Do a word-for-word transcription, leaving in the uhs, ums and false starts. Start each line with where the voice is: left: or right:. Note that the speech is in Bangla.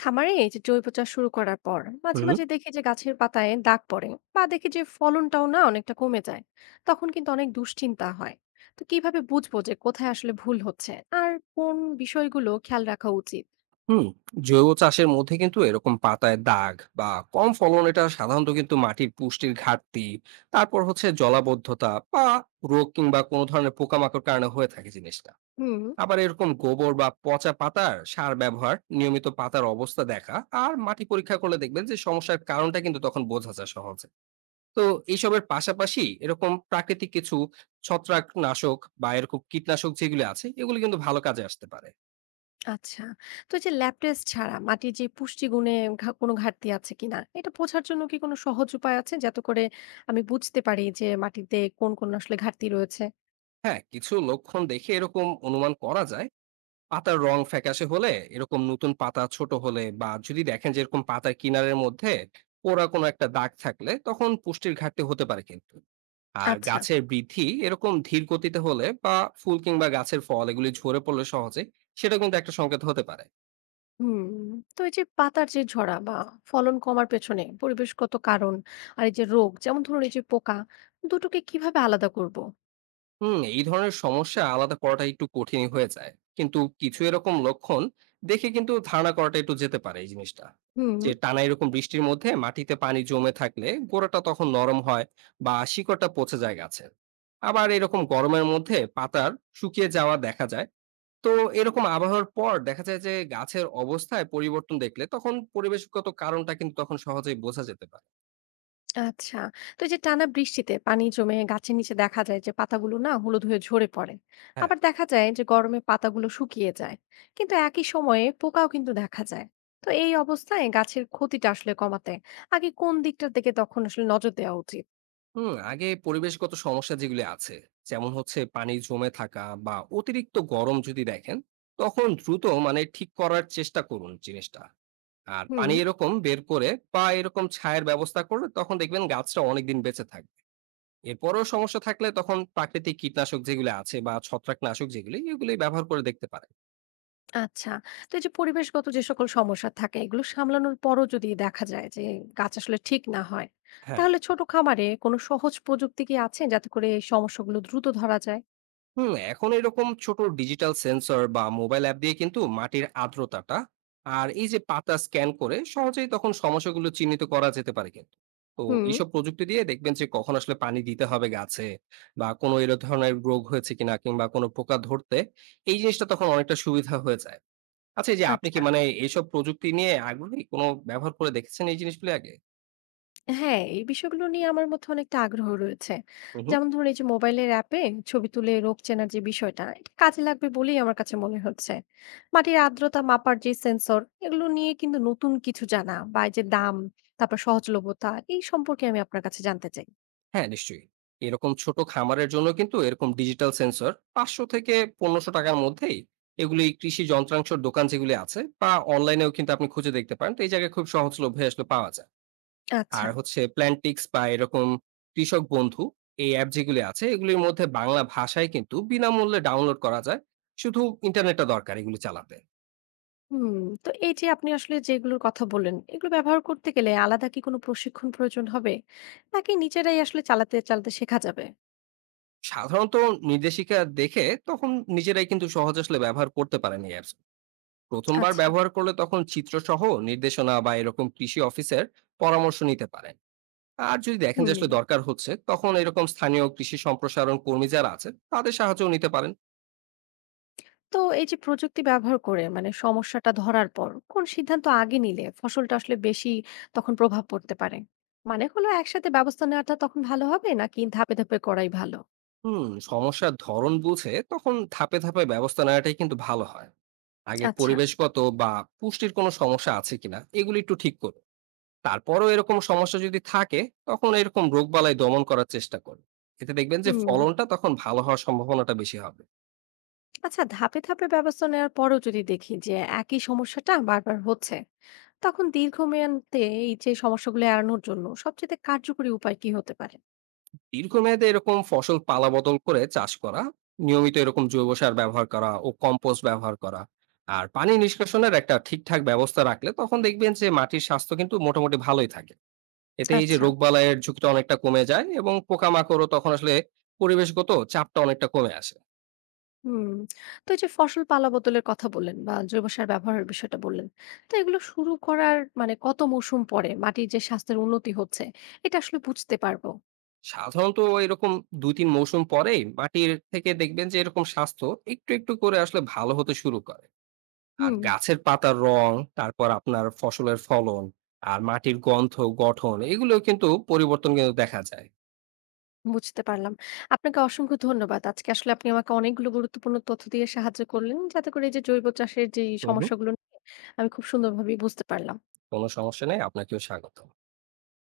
left: খামারে এই যে জৈব চাষ শুরু করার পর মাঝে
right: হুম,
left: মাঝে দেখি যে গাছের পাতায় দাগ পড়ে বা দেখি যে ফলনটাও না অনেকটা কমে যায়। তখন কিন্তু অনেক দুশ্চিন্তা হয়। তো কিভাবে বুঝবো যে কোথায় আসলে ভুল হচ্ছে আর কোন বিষয়গুলো খেয়াল রাখা উচিত?
right: হুম। জৈব চাষের মধ্যে কিন্তু এরকম পাতায় দাগ বা কম ফলন, এটা সাধারণত কিন্তু মাটির পুষ্টির ঘাটতি, তারপর হচ্ছে জলাবদ্ধতা বা রোগ কিংবা কোনো ধরনের পোকামাকড় কারণে হয়ে থাকে জিনিসটা।
left: হুম।
right: আবার এরকম গোবর বা পচা পাতার সার ব্যবহার, নিয়মিত পাতার অবস্থা দেখা আর মাটি পরীক্ষা করলে দেখবেন যে সমস্যার কারণটা কিন্তু তখন বোঝা যায় সহজে। তো এইসবের পাশাপাশি এরকম প্রাকৃতিক কিছু ছত্রাকনাশক বা এরকম কীটনাশক যেগুলো আছে এগুলো কিন্তু ভালো কাজে আসতে পারে।
left: আচ্ছা। তো এই যে ল্যাব টেস্ট ছাড়া মাটির যে পুষ্টিগুণে ঘা- কোনো ঘাটতি আছে কিনা এটা বোঝার জন্য কি কোনো সহজ উপায় আছে যাতে করে আমি বুঝতে পারি যে মাটিতে কোন কোন আসলে ঘাটতি রয়েছে?
right: হ্যাঁ, কিছু লক্ষণ দেখে এরকম অনুমান করা যায়। পাতার রং ফ্যাকাশে হলে, এরকম নতুন পাতা ছোট হলে, বা যদি দেখেন যে এরকম পাতার কিনারের মধ্যে পোড়া কোনো একটা দাগ থাকলে তখন পুষ্টির ঘাটতি হতে পারে কিন্তু। আর
left: আচ্ছা।
right: গাছের বৃদ্ধি এরকম ধীর গতিতে হলে বা ফুল কিংবা গাছের ফল এগুলি ঝরে পড়লে সহজে, সেটা কিন্তু একটা সংকেত হতে পারে।
left: হুম। তো এই যে পাতার যে ঝরা বা ফলন কমার পেছনে পরিবেশগত কারণ আর এই যে রোগ যেমন ধরুন এই যে পোকা দুটোকে কিভাবে আলাদা করব?
right: হুম এই ধরনের সমস্যা আলাদা করাটা একটু কঠিন হয়ে যায়, কিন্তু কিছু এরকম লক্ষণ দেখে কিন্তু ধারণা করাটা একটু যেতে পারে এই জিনিসটা।
left: হুম।
right: যে টানা এরকম বৃষ্টির মধ্যে মাটিতে পানি জমে থাকলে গোড়াটা তখন নরম হয় বা শিকড়টা পচে যায় গাছের। আবার এরকম গরমের মধ্যে পাতার শুকিয়ে যাওয়া দেখা যায়। তো এরকম আবহাওয়ার পর দেখা যায় যে গাছের অবস্থায় পরিবর্তন দেখলে তখন পরিবেশগত কারণটা কিন্তু তখন সহজেই বোঝা যেতে পারে।
left: আচ্ছা। তো এই যে টানা বৃষ্টিতে পানি জমে গাছের নিচে দেখা যায় যে পাতাগুলো না হলুদ হয়ে ঝরে পড়ে।
right: হ্যাঁ।
left: আবার দেখা যায় যে গরমে পাতাগুলো শুকিয়ে যায়, কিন্তু একই সময়ে পোকাও কিন্তু দেখা যায়। তো এই অবস্থায় গাছের ক্ষতিটা আসলে কমাতে আগে কোন দিকটার দিকে তখন আসলে নজর দেওয়া উচিত?
right: হুম আগে পরিবেশগত সমস্যা যেগুলি আছে, যেমন হচ্ছে পানি জমে থাকা বা অতিরিক্ত গরম যদি দেখেন, তখন দ্রুত মানে ঠিক করার চেষ্টা করুন জিনিসটা। আর
left: হুম।
right: পানি এরকম বের করে বা এরকম ছায়ের ব্যবস্থা করলে তখন দেখবেন গাছটা অনেকদিন বেঁচে থাকবে। এরপরেও সমস্যা থাকলে তখন প্রাকৃতিক কীটনাশক যেগুলো আছে বা ছত্রাকনাশক যেগুলি, এগুলি ব্যবহার করে দেখতে পারেন।
left: আচ্ছা। তো এই যে পরিবেশগত যে সকল সমস্যা থাকে এগুলো সামলানোর পরও যদি দেখা যায় যে গাছ আসলে ঠিক না হয়,
right: হ্যাঁ।
left: তাহলে ছোট খামারে কোনো সহজ প্রযুক্তি কি আছে যাতে করে এই সমস্যাগুলো দ্রুত ধরা যায়?
right: হুম এখন এরকম ছোট ডিজিটাল সেন্সর বা মোবাইল অ্যাপ দিয়ে কিন্তু মাটির আর্দ্রতাটা আর এই যে পাতা স্ক্যান করে সহজেই তখন সমস্যাগুলো চিহ্নিত করা যেতে পারে কিন্তু। তো
left: হুম।
right: এইসব প্রযুক্তি দিয়ে দেখবেন যে কখন আসলে পানি দিতে হবে গাছে বা কোনো এর ধরনের রোগ হয়েছে কিনা কিংবা কোনো পোকা ধরতে, এই জিনিসটা তখন অনেকটা সুবিধা হয়ে যায়। আচ্ছা, এই যে আপনি কি
left: আচ্ছা।
right: মানে এইসব প্রযুক্তি নিয়ে আগ্রহী, কোনো ব্যবহার করে দেখেছেন এই জিনিসগুলো আগে?
left: হ্যাঁ, এই বিষয়গুলো নিয়ে আমার মধ্যে অনেকটা আগ্রহ রয়েছে।
right: হুম।
left: যেমন ধরুন এই যে মোবাইলের অ্যাপে ছবি তুলে রোগ চেনার যে বিষয়টা, এটা কাজে লাগবে বলেই আমার কাছে মনে হচ্ছে। মাটির আর্দ্রতা মাপার যে সেন্সর, এগুলো নিয়ে কিন্তু নতুন কিছু জানা বা এই যে দাম, তারপর সহজলভ্যতা এই সম্পর্কে আমি আপনার কাছে জানতে চাই।
right: হ্যাঁ, নিশ্চয়ই। এরকম ছোট খামারের জন্য কিন্তু এরকম ডিজিটাল সেন্সর পাঁচশো থেকে পনেরোশো টাকার মধ্যেই, এগুলি কৃষি যন্ত্রাংশের দোকান যেগুলি আছে বা অনলাইনেও কিন্তু আপনি খুঁজে দেখতে পারেন। তো এই জায়গায় খুব সহজলভ্যে আসলে পাওয়া যায়।
left: আচ্ছা।
right: আর হচ্ছে প্ল্যান্টিক্স বা এরকম কৃষক বন্ধু, এই অ্যাপ যেগুলি আছে এগুলির মধ্যে বাংলা ভাষায় কিন্তু বিনামূল্যে ডাউনলোড করা যায়। শুধু ইন্টারনেটটা দরকার এগুলি চালাতে।
left: হুম। তো এই যে আপনি আসলে যেগুলোর কথা বললেন, এগুলো ব্যবহার করতে গেলে আলাদা কি কোনো প্রশিক্ষণ প্রয়োজন হবে? নাকি নিজেরাই আসলে চালাতে, চালাতে শেখা যাবে?
right: সাধারণত নির্দেশিকা দেখে তখন নিজেরাই কিন্তু সহজে আসলে ব্যবহার করতে পারেন এই অ্যাপস। প্রথমবার
left: আচ্ছা।
right: ব্যবহার করলে তখন চিত্রসহ নির্দেশনা বা এরকম কৃষি অফিসের পরামর্শ নিতে পারেন। আর যদি দেখেন
left: হুম।
right: যে আসলে দরকার হচ্ছে, তখন এরকম স্থানীয় কৃষি সম্প্রসারণ কর্মী যারা আছে তাদের সাহায্য নিতে পারেন।
left: তো এই যে প্রযুক্তি ব্যবহার করে মানে সমস্যাটা ধরার পর কোন সিদ্ধান্ত আগে নিলে ফসলটা আসলে বেশি তখন প্রভাব পড়তে পারে? মানে হলো একসাথে ব্যবস্থা নেওয়াটা তখন ভালো হবে নাকি ধাপে, ধাপে করাই ভালো?
right: হুম সমস্যার ধরন বুঝে তখন ধাপে ধাপে ব্যবস্থা নেওয়াটাই কিন্তু ভালো হয়। আগে
left: আচ্ছা।
right: পরিবেশগত বা পুষ্টির কোনো সমস্যা আছে কিনা এগুলি একটু ঠিক করুন। তারপরও এরকম সমস্যা যদি থাকে তখন এরকম রোগবালাই দমন করার চেষ্টা করুন। এতে দেখবেন যে
left: হুম।
right: ফলনটা তখন ভালো হওয়ার সম্ভাবনাটা বেশি হবে।
left: আচ্ছা, ধাপে, ধাপে ব্যবস্থা নেওয়ার পরও যদি দেখি যে একই সমস্যাটা বারবার হচ্ছে, তখন দীর্ঘমেয়ান্তে এই যে সমস্যাগুলো এড়ানোর জন্য সবচেয়ে কার্যকরী উপায় কি হতে পারে?
right: দীর্ঘমেয়াদে এরকম ফসল পালা বদল করে চাষ করা, নিয়মিত এরকম জৈব সার ব্যবহার করা ও কম্পোস্ট ব্যবহার করা, আর পানি নিষ্কাশনের একটা ঠিকঠাক ব্যবস্থা রাখলে তখন দেখবেন যে মাটির স্বাস্থ্য কিন্তু মোটামুটি ভালোই থাকে। এতে এই যে
left: আচ্ছা।
right: রোগবালাইয়ের ঝুঁকিটা অনেকটা কমে যায় এবং পোকামাকড়ও তখন আসলে পরিবেশগত চাপটা অনেকটা কমে আসে।
left: হুম। তো এই যে ফসল পালা বদলের কথা বললেন বা জৈব সার ব্যবহারের বিষয়টা বললেন, তো এগুলো শুরু করার মানে কত মৌসুম পরে মাটির যে স্বাস্থ্যের উন্নতি হচ্ছে এটা আসলে বুঝতে পারবো?
right: সাধারণত এরকম দুই তিন মৌসুম পরেই মাটির থেকে দেখবেন যে এরকম স্বাস্থ্য একটু একটু করে আসলে ভালো হতে শুরু করে। আর
left: হুম।
right: গাছের পাতার রং, তারপর আপনার ফসলের ফলন, আর মাটির গন্ধ, গঠন, এগুলোও কিন্তু পরিবর্তন কিন্তু দেখা যায়।
left: বুঝতে পারলাম। আপনাকে অসংখ্য ধন্যবাদ। আজকে আসলে আপনি আমাকে অনেকগুলো গুরুত্বপূর্ণ তথ্য দিয়ে সাহায্য করলেন, যাতে করে এই যে জৈব চাষের যে
right: হু, হু।
left: সমস্যাগুলো নিয়ে আমি খুব সুন্দরভাবে বুঝতে পারলাম।
right: কোন সমস্যা নেই। আপনাকেও স্বাগতম।